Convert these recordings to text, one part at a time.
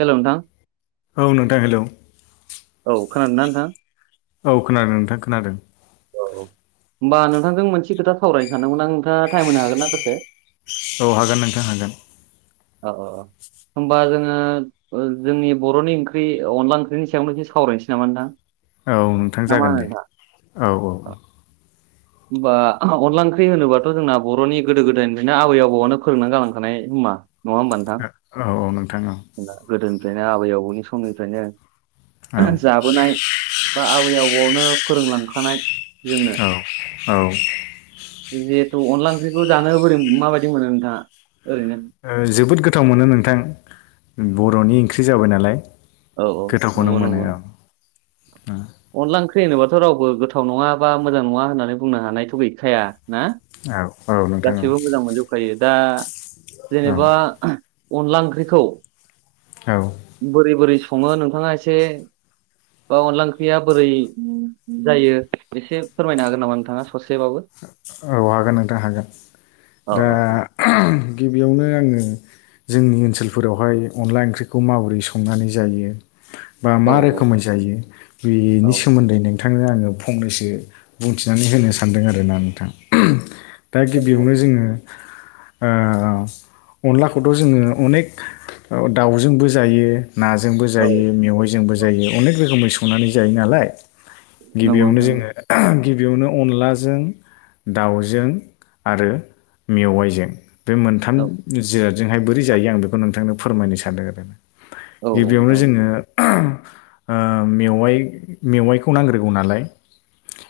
हेल' नोंथां औ नोंथां हेलौ औ खोनादों ना नोंथां औ खोनादों नोंथां खोनादों औ होमबा नोंथांजों मोनसे खोथा सावरायनो सानदोंमोन आं नोंथाङा टाइम होनो हागोन ना दसे औ हागोन नोंथां हागोन औ औ औ होमबा जोङो जोंनि बर'नि ओंख्रि अनला ओंख्रिनि सायावनो एसे सावरायनोसै नामा नोंथां औ नोंथां ना मा जागोन होनो दे नोंथां? औ औ औ होमबा अनदला ओंख्रि होनोबाथ' जोंना बर'नि गोदो गोदायनिफ्रायनो आबै आबौआवनो फोरोंना गालांखानाय हा नङा होमबा औ औ औ नोंथां गोदोनि फ्रायनो आबै आबौनि समनिफ्रायनो औ जाबोनाय बा आबै आबौ न आवनो फोरोंलांखानाय जोंनो औ औ जिहेथु अनदला ओंख्रिखौ जानो बोरै माबायदि मोनो नोंथाङा ओरैनो? जोबोद गोथाव मोनो नोंथां बर'नि ओंख्रि जाबाय नालाय औ औ गोथावखौनो नंगौ मोनो नंगौ औ अनला ओंख्रि नोबाथ' रावबो गोथाव नङा बा मोजां नङा होननानै बुंनो हानायथ' गैखाया ना औ औ नोंथां औ गासैबो मोजां मोनजोबखायो दा औ जेनेबा अनला ओंख्रिखौ औ बोरै बोरै सङो नोंथाङा एसे बा अनला ओंख्रिया बोरै जायो एसे फोरमायनो हागोन नामा नोंथाङा ससेबाबो? औ हागोन नोंथां हागोन अ दा अ गिबियावनो आङो जोंनि ओनसोलफोरावहाय अनला ओंख्रिखौ माबोरै संनानै जायो बा औ मा रोखोमै जायो औ बेनि सोमोन्दै नों नोंथांनो आङो फंनैसो बुंथिनानै होनो सानदों आरोना नोंथां दा औ गिबियावनो जोङो अनलाखौथ' जोङो अनेक दाउजोंबो जायो नाजोंबो औ जायो मेवाइजोंबो जायो अनेक रोखोमै संनानै जायो नालाय नंगौ गिबियावनो नोंथां जोङो गिबियावनो अनलाजों दाउजों आरो मेवाइजों बे मोनथाम औ जिराद जोंहाय बोरै जायो आं बेखौ नोंथांनो फोरमायनो सानदों आरो औ गिबियावनो नोंथां जोङो ओ मेवाइ मेवाइखौ नांग्रोगौ नालाय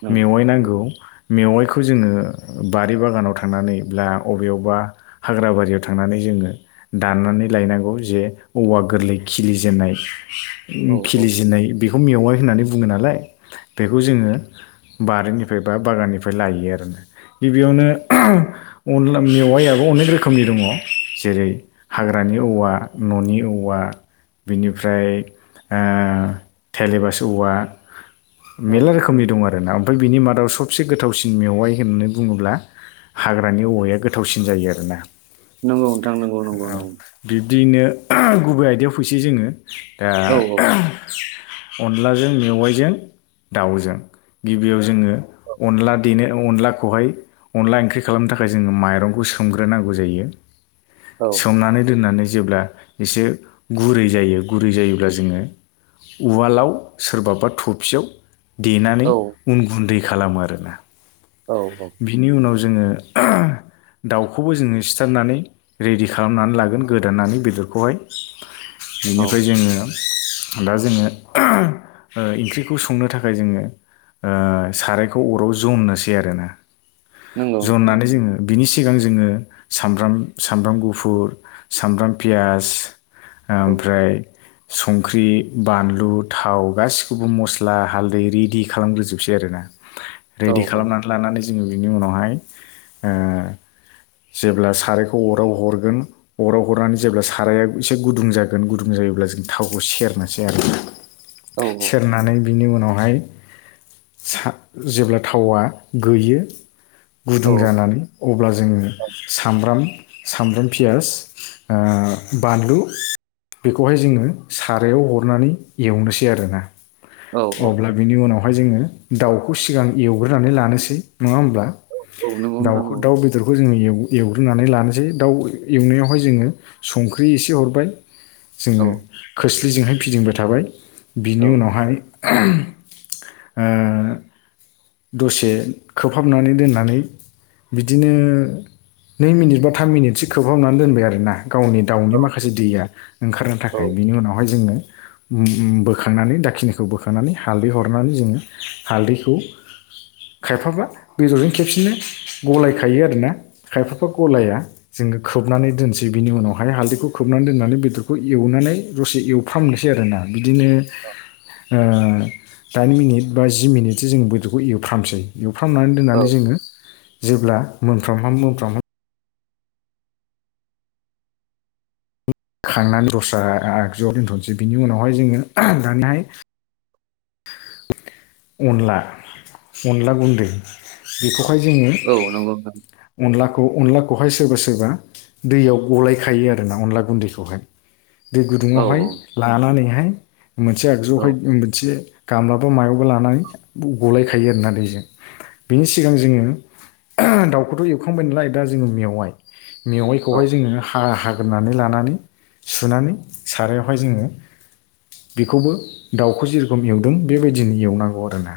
नंगौ मेवाइ औ नांगौ मेवाइखौ जोङो बारि बागानाव थांनानै अबेयावबा हाग्रा बारियाव थांनानै जों जोङो दाननानै लायनांगौ जे औवा गोरलै खिलिजेननाय औ औ खिलिजेनन्नाय बेखौ मेवाय होननानै बुङो नालाय बेखौ जोङो बारिनिफ्राय बा बागाननिफ्राय लायो गिबियावनो अनल मेवायाबो अनेख रोखोमनि दङ जेरै हाग्रानि औवा न'नि औवा बिनिफ्राय ओ थेलेबास औवा। औ मेलला रोखोमनि दं आरो ना ओमफ्राय बिनि मादाव सबसे गोथावसिन मेवाइ होननानै बुंङोब्ला हाग्रानि औवाया गोथावसिन जायो आरोना। नंगौ नोंथां नंगौ नंगौ औ नंगौ बिब्दियैनो ओह गुबै आयदायाव फैसै जोंङो दा औ ओह अनलाजों मेवाइजों दाउजों गिबियाव जोंङो अनला देनो अनलाखौहाय अनला ओंख्रि खालामनो थाखाय जोंङो माइरंखौ सोमग्रोनांगौ जायो। औ सोमनानै दोननानै जेब्ला एसे गुरै जायो गुरै जायोब्ला जोंङो उवालाव सोरबाबा थफियाव देनानै औ उन गुन्दै खालामो आरोना। औ औ बिनि उनाव जोंङो ओह दाउखौबो जोंङो सिथारनानै रेडि खालामनानै लागोन गोदानानै बेदरखौहाय औ बेनिफ्राय जोंङो दा जोंङो ओह इख्रिखौ संनो थाखाय जोंङो ओ सारायखौ अराव जमनोसै आरोना। नंगौ जननानै नोंथां जोंङो बिनि सिगां जोंङो सामब्राम सामब्राम गुफुर सामब्राम पियास ओमफ्राय संख्रि, बानलु थाव गासिखौबो मस्ला हालदै रिडि खालामग्रोजोबसै आरो ना। औ रेडि औ खालामनानै लानानै जोंङो बिनि उनावहाय जेब्ला सारायखौ अराव हरगोन अराव हरनानै जेब्ला साराया एसे गुदुं जागोन गुदुं जाग जायोब्ला जों थावखौ सेरनोसै आरो ना औ सेरनानै। बिनि उनावहाय सा जेब्ला थावा गोयो। गुदुं औ जानानै अब्ला जोंङो सामब्राम सामब्राम पियास ओ बानलु बेखौहाय जोंङो सारायाव हरनानै एवनोसै आरोना औ औ अब्ला बिनि उनावहाय जोंङो दाउखौ सिगां एवग्रोनानै लानोसै। नंङा होमब्ला औ नंगौ नोंथां दाउखौ औ दाउ बेदरखौ जोंङो एव एवग्रोनानै लानोसै दाउ एवनायावहाय जोंङो संख्रि एसे हरबाय। औ जोंङो खोस्लिजोंहाय फिदिंबाय थाबाय बिनि औ उनावहाय। ओहोम ओ दसे खोबहाबनानै दोननानै। बिदिनो नै मिनिट बा थाम मिनिटसो खोबहाबनानै दोनबाय आरोना। गावनि औ दाउनि माखासे दैया ओंखारनो औ थाखाय बिनि उनावहाय जोंङो। बोखांनानै दाखिनिखौ बोखांनानै हालदै हरनानै जोंङो हालदैखौ। खायफाबा। बेदरजों खेबसेनो गलाय खायो आरोना खाय फाबा गलाया जोंङो खोबनानै दोनो। थिग बिनि उनावहाय हालदैखौ खोबनानै दोननानै बेदरखौ एवनानै दसे एवफामनोसै आरो ना। बिदिनो ओ दाइन मिनिट बा जि मिनिटसो जोंङ बेदरखौ एवफ्रामसै एवफ्रामनानै औ दोननानै जोंङो। जेब्ला मोनफ्रामहाम मोनफ्रामहाम खांनानै दस्रा आगजुआव दोनथ'नोसै बिनि उनावहाय जोंङो दानिहाय- अनला अनला गुन्दै बेखौ बेयाव हाय जोंङो औ नंगौ नोंथां अनला खौ अनलाखौहाय सोरबा सोरबा दैयाव गलायखायो आरोना अनला गुन्दैखौहाय। दै औ गुदुंङाव हाय लानानैहाय मोनसे आगजुआवहाय औ मोनसे गामलाबा मायाव लानानै गलायखायो आरोना दैजों बेनि सिगां जोंङो ओह दाउखौथ' एवखांबाय नालाय दा जोंङो मेवाय। औ मेवाइखौहाय जोङो ह हागोनानै लानानै। सुनानै सारायावहाय जोङो बिखौबो दाउखौ जिरखम एवदों बेबायदि नो एवनांगौ आरो ना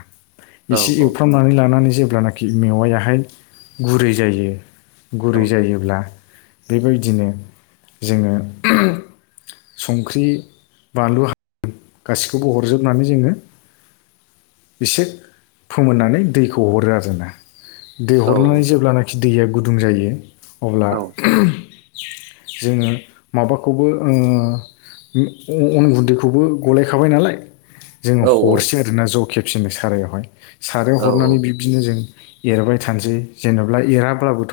औ एसे एवफ्रामनानै लानानैसो जेब्लानाखि मेवायाहाय गुरै जायो औ गुरै जायोब्ला बेबायदिनो जोङो संख्रि बानलु हा गासैखौबो हरजोबनानै जोङो एसे फोमोननानै दैखौ हरो आरो जोंना दै हरनानै जेब्लानाखि दैया गुदुं जायो अब्ला औ जोङो माबाखौबो ओ अन गुन्दैखौबो गलायखाबाय नालाय। जोङो औ हरसै आरोना ज खेबसेनो सारायावहाय सारायाव हरनानै औ बिब्दिनो जों एरबाय थानोसै जेनेबा एराब्लाबोथ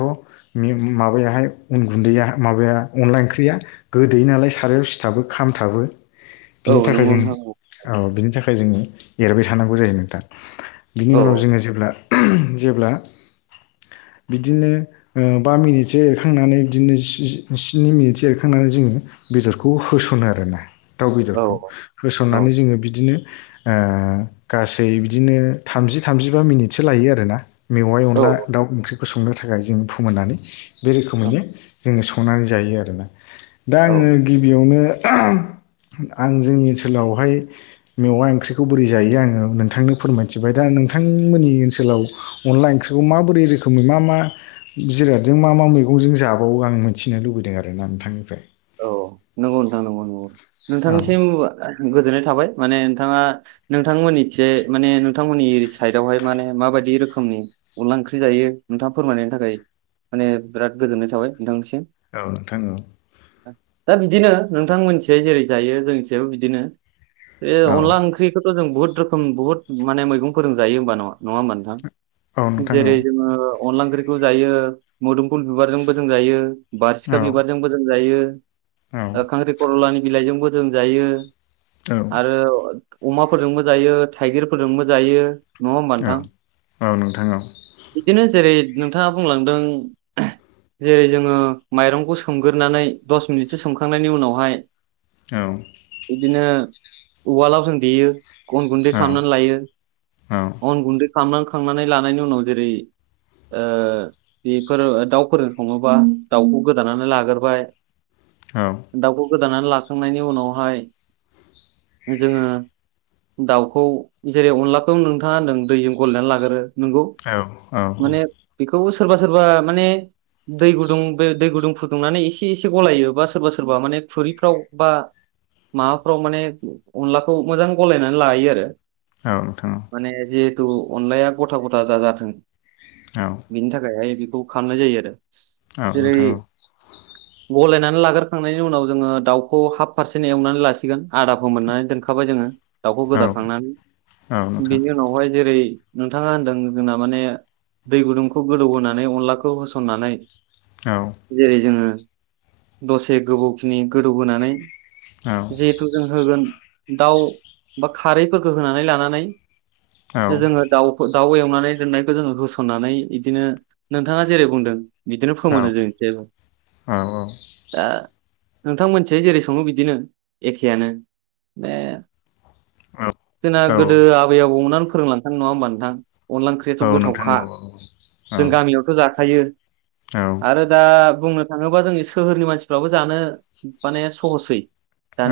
माबायाहाय अन गुन्दैया माबा अनला ओंख्रिया गोदै नालाय सारायाव सिथाबो खामथाबो बिनि औ थाखाय नंगौ जों नोंथां औ औ बिनि थाखाय जोङो एरबाय थानांगौ जायो नोंथां बिनि औ उनाव जोङो जेब्ला जेब्ला [inaudible] बिदिनो ओ बा मिनिटसो एरखांनानै बिदिनो स्नि मिनिटसो एरखांनानै जोङो बेदरखौ होसनो आरोना दाउ औ बेदरखौ औ औ औ होसननानै जोङो बिदिनो ओ गासै बिदिनो थामजि थामजिबा मिनिटसो लायो आरोना मेवाइ नोंथां औ अनला दाउ ओंख्रिखौ संनो थाखाय जों फोमोननानै बे रोखोमैनो जोङो संनानै जायो आरोना। दा आङो औ गिबियावनो आं जोंनि ओनसोलावहाय मेवा ओंख्रिखौ बोरै जायो आङो नोंथांनो फोरमायथिबाय दा नोंथांमोननि ओनसोलाव अनला ओंख्रिखौ मा बोरै रोखोम नि मा मा जिरादजों मा मा मैगंजों जाबावो आं मिथिनो लुबैदों आरो ना नोंथांनिफ्राय औ नंगौ नोंथां नंगौ नंगौ औ नोंथांनिसिम आ गोजोननाय थाबाय माने नोंथाङा नोंथांमोननि खिजाय नोंथांमोननि साइद आवहाय माने माबादि रोखोमनि नि अनला ओंख्रि जायो नोंथाङा फोरमायनायनि थाखाय माने बिराद गोजोननाय थाबाय नोंथांनिसिम। औ नोंथां औ दा बिदिनो नोंथां मोननिथिजाय जेरै जायो जोंनिथिंजायबो बिदिनो बे औ अनला ओंख्रिखौथ जों बुहुद रोखोम बुहुत माने मैगं फोरजों जायो होनबा नङा नङा होमबा औ नोंथां। नोंथां जेरै जोङो अनला ओंख्रिखौ जायो मोदोमफुल बिबारजोंबो जों जायो। बारसिखा औ बिबारजोंबो जों जायो औ ओ खांख्रि खरलानि बिलाइजोंबो जों जायो। औ आरो अमाफोरजोंबो जायो थाइगिरफोरजोंबो जायो। नङा होमबा औ नोंथां औ नोंथां बिदिनो जेरै नोंथाङा बुंलांदों जेरै जोङो माइरंखौ सोमग्रोनानै दस मिनिटसो सोमखांनायनि उनावहाय औ बिदिनो उवालाव जों देयो अन गुन्दै औ नोंथां औ खालामनानै लायो अन गुन्दै खामलां खांनानै लानायनि उनाव जेरै ओ बेफोर दाउफोरजों सङोबा दाउखौ गोदानानै लाग्रोबाय। औ दाउखौ गोदानानै लाखांनायनि उनावहाय जोङो दाउखौ जेरै अनलाखौ नोंथाङा नों दैजों गलायनानै लागोरो। नोंगौ माने बि खौ सोरबा सोरबा माने दै गुदुं बे दै गुदुं फुदुंनानै एसे एसे एसे गलायो बा सोरबा सोरबा माने खुरिफ्राव बा माबाफ्राव माने अनलाखौ मोजां गलायनानै लायो आरो। औ नोंथा औ जिथु अनलाया गथा गथा दाजाथों बिक्षनि थाखायहाय बेखौ खालामनाय जायो आरो औ जेरै नोंथां औ गलायनानै लाग्रोखांनायनि उनाव जोङो दाउखौ हाफ पारसेन्ट एवनानै लासिगोन आदाखौ मोननानै दोनखाबाय जोङो दाउखौ गोदाखांनानै बेनि उनावहाय जेरै- नोंथाङा होनदों जोंना माने दै गुदुंखौ गोदौ होनानै अनलाखौ होसननानै जेरै जोङो दसे गोबौखिनि गोदौहोनानै औ जिहेथु जों होगोन दाउ बा खारैफोरखौ होनानै लानानै जोङो दाउफो दाउ एवनानै दोननायखौ जोङो होसननानै इदिनो नोंथाङा जेरै बुंदों। बिदिनो फोमोनो जों जेबो औ औ नोंथांथिंजाय जेरै सङो बिदिनो एखेयानो बे औ जोंना औ गोदो आबै आबौ मोनानो फोरों लांखानाय नङा होमबा नोंथां? अनला ओंख्रियाथ' औ नोंथां गोथावखा औ औ जों गामियावथ' जाथ' खायो औ आरो दा बुंनो थाङोबा जोंनि सोहोरनि मानसिफ्राबो जानो माने सहसै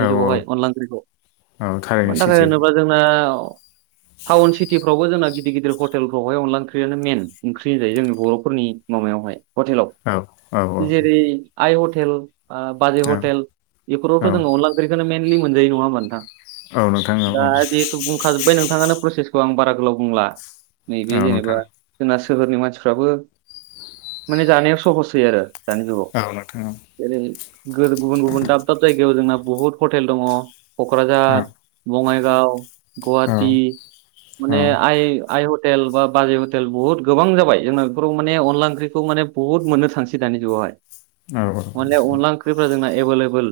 औ जुगावहाय अनला ओंख्रिखौ औ मानि थारैनो थाखाय सैथो होनोबा जोंना टाउन सिटिफ्रावबो जोंना गिदिर गिदिर हटेलफ्रावहाय अनला ओंख्रियानो मेन ओंख्रि जायो जोंनि बर'फोरनि माबायावहाय हटेलाव औ औ जेरै आइ हटेल ओ बाजै औ हटेल औ बेफोरावथ' जोंङो अनला ओंख्रिखोनो मेन दि मोनाजायो नंआ होनबा नोंथां औ नोंथां औ दा औ जिहेथु बुंखाजोब्बाय नोंथाङानो प्रसेसखौ आं बारा गोलाव बुंला औ नैबे जेनेबा नोंथां जोंना सोहोरनि मानसिफ्राबो माने जानायाव सहस होयो आरो दानि जुगाव औ नोंथां औ जेरै गुबुन गुबुन दाब दाब जायगायाव जोंना बुहुत हटेल दङ। क'क्राझार बङाइगाव गुवाहाटि माने आइ आइ ह हटेल बा बाजै हटेल बहुत गोबां जाबाय जोंना बेफोराव माने अनला ओंख्रिखौ माने बहुट मोननो थांसिगोन। दानि जुगावहाय अनला अनला ओंख्रिफ्रा जोंना एबेलेबोल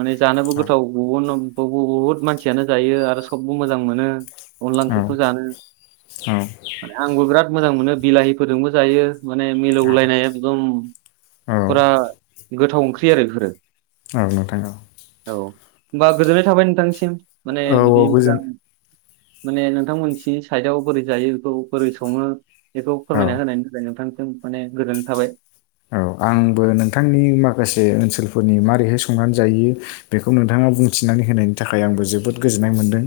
माने जानोबो गोथाव गुबुन बु -हु हु बुहुत मानसियानो जायो आरो सबबो मोजां मोनो। अनला ओंख्रिखौ जानो नोंथां आंबो बिराद मोजां मोनो बिलाहिफोरजोंबो जायो। माने औ मिलौलायनाय एकदम पुरा गोथाव ओंख्रि आरो इफोरो औ नोंथां औ औ ओमबा गोजोननाय थाबाय नोंथांनिसिम माने औ औ बिदि मोजां गोजोन माने नोंथांमोनसि साइदआव बोरै जायो बेखौ बोरै सङो? बेखौ औ फोरमायना होनायनि थाखाय नोंथांसिम माने गोजोननाय थाबाय। औ आंबो नोंथांनि माखासे ओनसोलफोरनि मारैहाय संनानै जायो बेखौ नोंथाङा बुंथिनानै होनायनि थाखाय आंबो जोबोद गोजोननाय मोन्दों।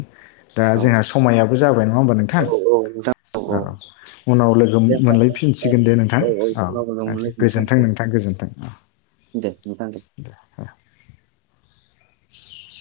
दा औ जोंहा समायाबो जाबाय नङा होमबा नोंथां? औ औ नोंथां औ उनाव लोगो दे होमबा नोंथां औ मोनलायफिनसिगोन दे नोंथां औ उनाव लोगो मोनलायफिनसै गोजोन्थों औ नोंथां गोजोन्थों । दे नोंथां दे